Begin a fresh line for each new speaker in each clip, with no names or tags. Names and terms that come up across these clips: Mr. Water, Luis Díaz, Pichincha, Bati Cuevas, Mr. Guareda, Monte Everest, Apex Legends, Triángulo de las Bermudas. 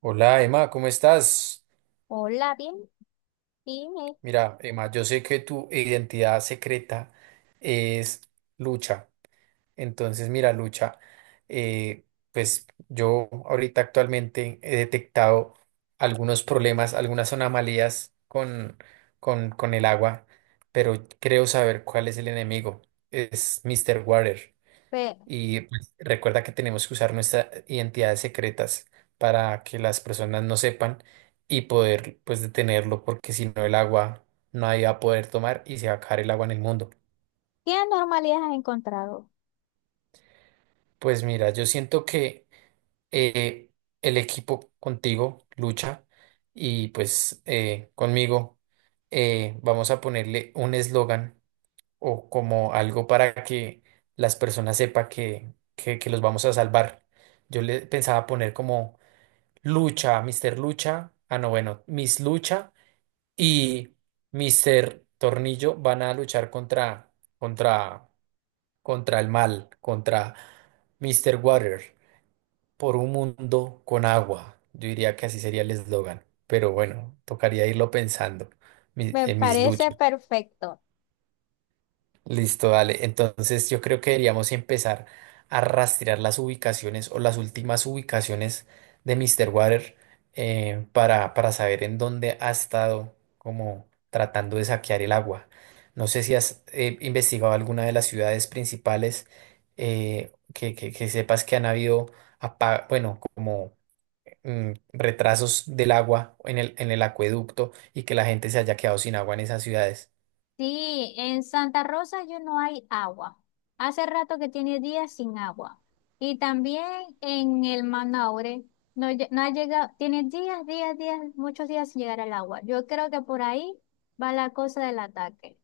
Hola Emma, ¿cómo estás?
Hola, bien, dime,
Mira, Emma, yo sé que tu identidad secreta es Lucha. Entonces, mira, Lucha, eh, pues yo ahorita actualmente he detectado algunos problemas, algunas anomalías con el agua, pero creo saber cuál es el enemigo. Es Mr. Water.
pe-
Y pues, recuerda que tenemos que usar nuestras identidades secretas para que las personas no sepan y poder pues detenerlo porque si no el agua nadie va a poder tomar y se va a acabar el agua en el mundo.
¿qué anormalidades has encontrado?
Pues mira, yo siento que eh, el equipo contigo lucha y pues conmigo vamos a ponerle un eslogan o como algo para que las personas sepan que los vamos a salvar. Yo le pensaba poner como Lucha, Mr. Lucha. Ah, no, bueno, Miss Lucha y Mr. Tornillo van a luchar contra, contra el mal, contra Mr. Water, por un mundo con agua. Yo diría que así sería el eslogan, pero bueno, tocaría irlo pensando.
Me
Miss
parece
Lucha.
perfecto.
Listo, dale. Entonces yo creo que deberíamos empezar a rastrear las ubicaciones o las últimas ubicaciones de Mr. Water, para saber en dónde ha estado como tratando de saquear el agua. No sé si has investigado alguna de las ciudades principales, que sepas que han habido, bueno, como retrasos del agua en el acueducto y que la gente se haya quedado sin agua en esas ciudades.
Sí, en Santa Rosa yo no hay agua. Hace rato que tiene días sin agua. Y también en el Manaure no, no ha llegado, tiene días, días, días, muchos días sin llegar el agua. Yo creo que por ahí va la cosa del ataque.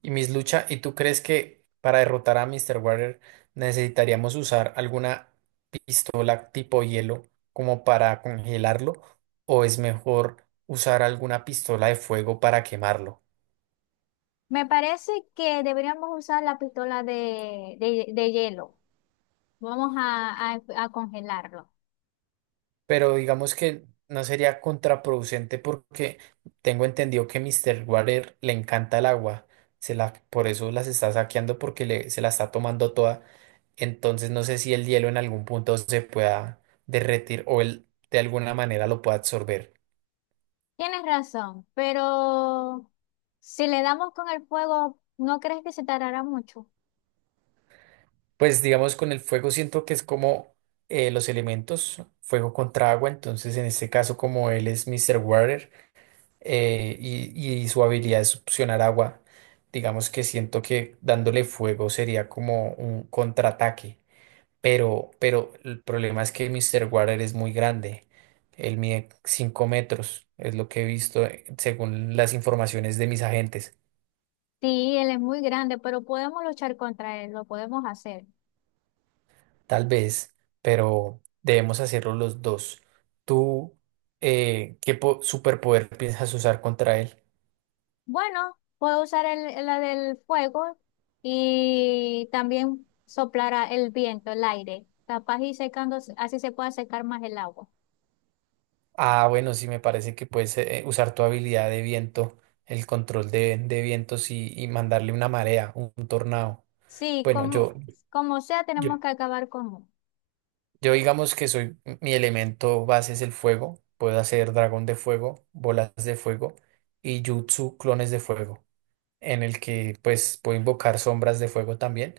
Y Miss Lucha, ¿y tú crees que para derrotar a Mr. Water necesitaríamos usar alguna pistola tipo hielo como para congelarlo? ¿O es mejor usar alguna pistola de fuego para quemarlo?
Me parece que deberíamos usar la pistola de hielo. Vamos a, a congelarlo.
Pero digamos que no sería contraproducente porque tengo entendido que Mr. Water le encanta el agua. Se la, por eso las está saqueando porque se la está tomando toda. Entonces no sé si el hielo en algún punto se pueda derretir o él de alguna manera lo pueda absorber.
Tienes razón, pero si le damos con el fuego, ¿no crees que se tardará mucho?
Pues digamos con el fuego siento que es como los elementos, fuego contra agua, entonces en este caso como él es Mr. Water, y su habilidad de succionar agua, digamos que siento que dándole fuego sería como un contraataque. Pero el problema es que Mr. Water es muy grande. Él mide 5 metros, es lo que he visto, según las informaciones de mis agentes.
Sí, él es muy grande, pero podemos luchar contra él, lo podemos hacer.
Tal vez, pero debemos hacerlo los dos. ¿Tú qué superpoder piensas usar contra él?
Bueno, puedo usar la del fuego y también soplar el viento, el aire, capaz y secando, así se puede secar más el agua.
Ah, bueno, sí, me parece que puedes usar tu habilidad de viento, el control de vientos y mandarle una marea, un tornado.
Sí,
Bueno,
como,
yo,
como sea,
yo
tenemos que acabar con él.
yo digamos que soy, mi elemento base es el fuego. Puedo hacer dragón de fuego, bolas de fuego y jutsu clones de fuego, en el que pues puedo invocar sombras de fuego también,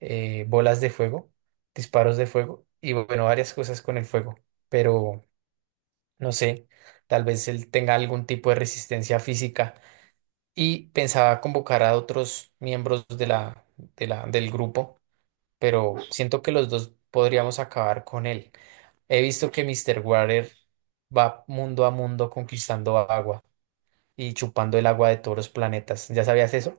bolas de fuego, disparos de fuego y bueno, varias cosas con el fuego. Pero no sé, tal vez él tenga algún tipo de resistencia física y pensaba convocar a otros miembros de del grupo, pero siento que los dos podríamos acabar con él. He visto que Mr. Water va mundo a mundo conquistando agua y chupando el agua de todos los planetas. ¿Ya sabías eso?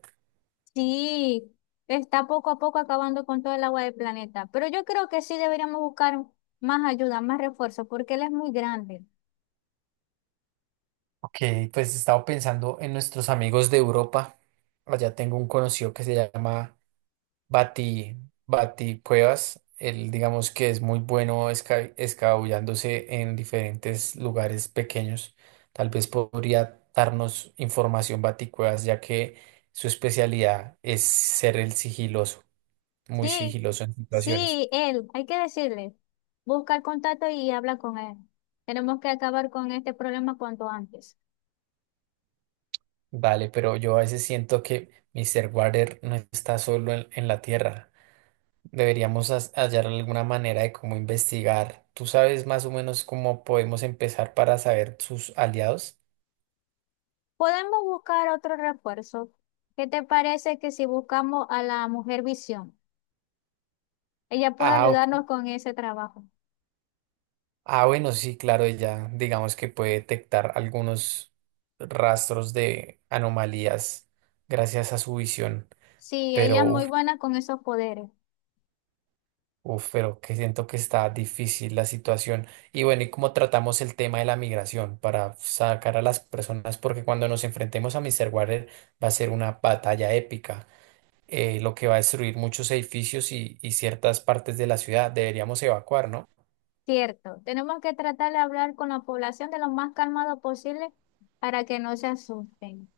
Sí, está poco a poco acabando con todo el agua del planeta, pero yo creo que sí deberíamos buscar más ayuda, más refuerzo, porque él es muy grande.
Ok, pues he estado pensando en nuestros amigos de Europa. Allá tengo un conocido que se llama Bati, Bati Cuevas. Él, digamos que es muy bueno escabullándose en diferentes lugares pequeños. Tal vez podría darnos información Bati Cuevas, ya que su especialidad es ser el sigiloso, muy
Sí,
sigiloso en situaciones.
sí, él, hay que decirle, busca el contacto y habla con él. Tenemos que acabar con este problema cuanto antes.
Vale, pero yo a veces siento que Mr. Water no está solo en la Tierra. Deberíamos hallar alguna manera de cómo investigar. ¿Tú sabes más o menos cómo podemos empezar para saber sus aliados?
Podemos buscar otro refuerzo. ¿Qué te parece que si buscamos a la mujer visión? Ella puede
Ah, ok.
ayudarnos con ese trabajo.
Ah, bueno, sí, claro, ella digamos que puede detectar algunos rastros de anomalías gracias a su visión,
Sí, ella
pero
es muy buena con esos poderes.
uf, pero que siento que está difícil la situación. Y bueno, ¿y cómo tratamos el tema de la migración para sacar a las personas? Porque cuando nos enfrentemos a Mr. Water va a ser una batalla épica, lo que va a destruir muchos edificios y ciertas partes de la ciudad. Deberíamos evacuar, ¿no?
Cierto, tenemos que tratar de hablar con la población de lo más calmado posible para que no se asusten.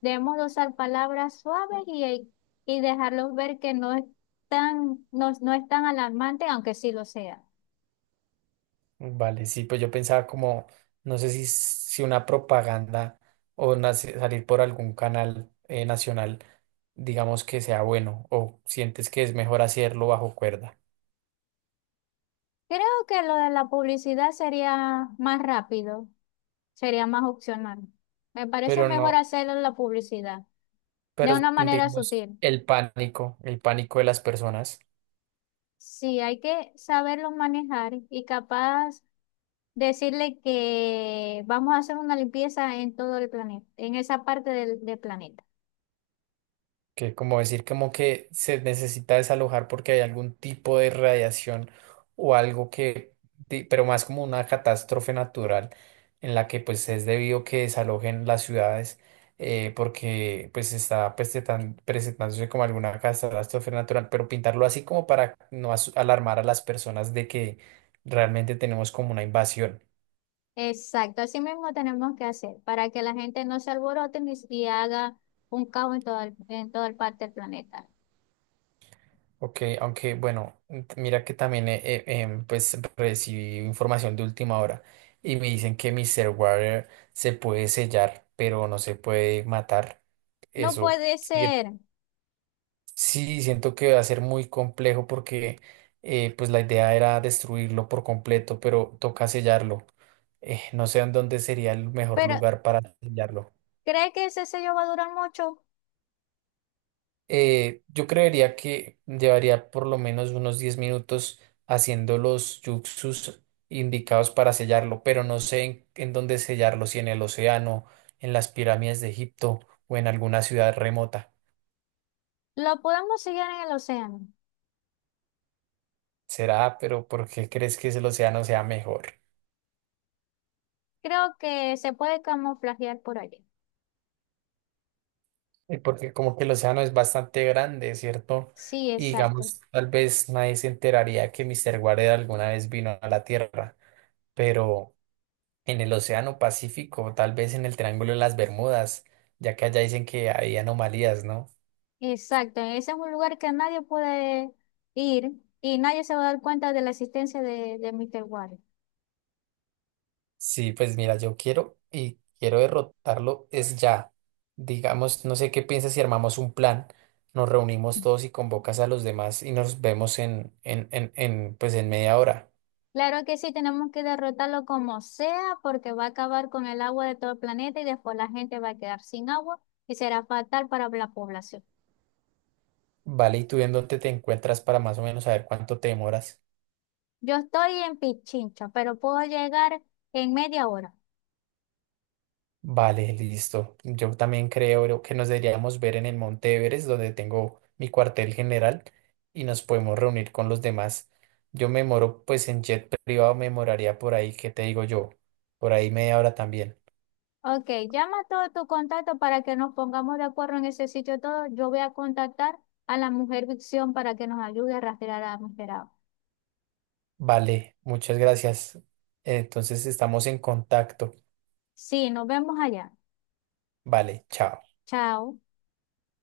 Debemos de usar palabras suaves y dejarlos ver que no es tan, no, no es tan alarmante, aunque sí lo sea.
Vale, sí, pues yo pensaba como, no sé si una propaganda o salir por algún canal nacional, digamos que sea bueno, o sientes que es mejor hacerlo bajo cuerda.
Creo que lo de la publicidad sería más rápido, sería más opcional. Me parece
Pero
mejor
no.
hacerlo en la publicidad, de
Pero
una manera
digamos,
sutil.
el pánico de las personas,
Sí, hay que saberlo manejar y capaz decirle que vamos a hacer una limpieza en todo el planeta, en esa parte del planeta.
que como decir como que se necesita desalojar porque hay algún tipo de radiación o algo que, pero más como una catástrofe natural en la que pues es debido que desalojen las ciudades, porque pues está pues, presentándose como alguna catástrofe natural, pero pintarlo así como para no alarmar a las personas de que realmente tenemos como una invasión.
Exacto, así mismo tenemos que hacer para que la gente no se alborote ni, y haga un caos en todo en toda parte del planeta.
Ok, aunque bueno, mira que también pues recibí información de última hora y me dicen que Mr. Water se puede sellar, pero no se puede matar.
No
Eso
puede
sí,
ser,
sí, siento que va a ser muy complejo porque pues la idea era destruirlo por completo, pero toca sellarlo. No sé en dónde sería el mejor
pero
lugar para sellarlo.
¿cree que ese sello va a durar mucho?
Yo creería que llevaría por lo menos unos 10 minutos haciendo los yuxus indicados para sellarlo, pero no sé en dónde sellarlo, si en el océano, en las pirámides de Egipto o en alguna ciudad remota.
Lo podemos sellar en el océano.
Será, pero ¿por qué crees que el océano sea mejor?
Creo que se puede camuflajear por allí.
Porque como que el océano es bastante grande, ¿cierto?
Sí,
Y
exacto.
digamos, tal vez nadie se enteraría que Mr. Guareda alguna vez vino a la Tierra, pero en el Océano Pacífico, tal vez en el Triángulo de las Bermudas, ya que allá dicen que hay anomalías, ¿no?
Exacto, ese es un lugar que nadie puede ir y nadie se va a dar cuenta de la existencia de Mr. Water.
Sí, pues mira, yo quiero y quiero derrotarlo es ya. Digamos, no sé qué piensas si armamos un plan, nos reunimos todos y convocas a los demás y nos vemos pues en media hora.
Claro que sí, tenemos que derrotarlo como sea porque va a acabar con el agua de todo el planeta y después la gente va a quedar sin agua y será fatal para la población.
Vale, ¿y tú en dónde te encuentras para más o menos saber cuánto te demoras?
Yo estoy en Pichincha, pero puedo llegar en media hora.
Vale, listo. Yo también creo que nos deberíamos ver en el Monte Everest, donde tengo mi cuartel general, y nos podemos reunir con los demás. Yo me moro, pues en jet privado me moraría por ahí, ¿qué te digo yo? Por ahí media hora también.
Ok, llama a todos tus contactos para que nos pongamos de acuerdo en ese sitio todo. Yo voy a contactar a la mujer Vicción para que nos ayude a rastrear a Mister Agua.
Vale, muchas gracias. Entonces estamos en contacto.
Sí, nos vemos allá.
Vale, chao.
Chao.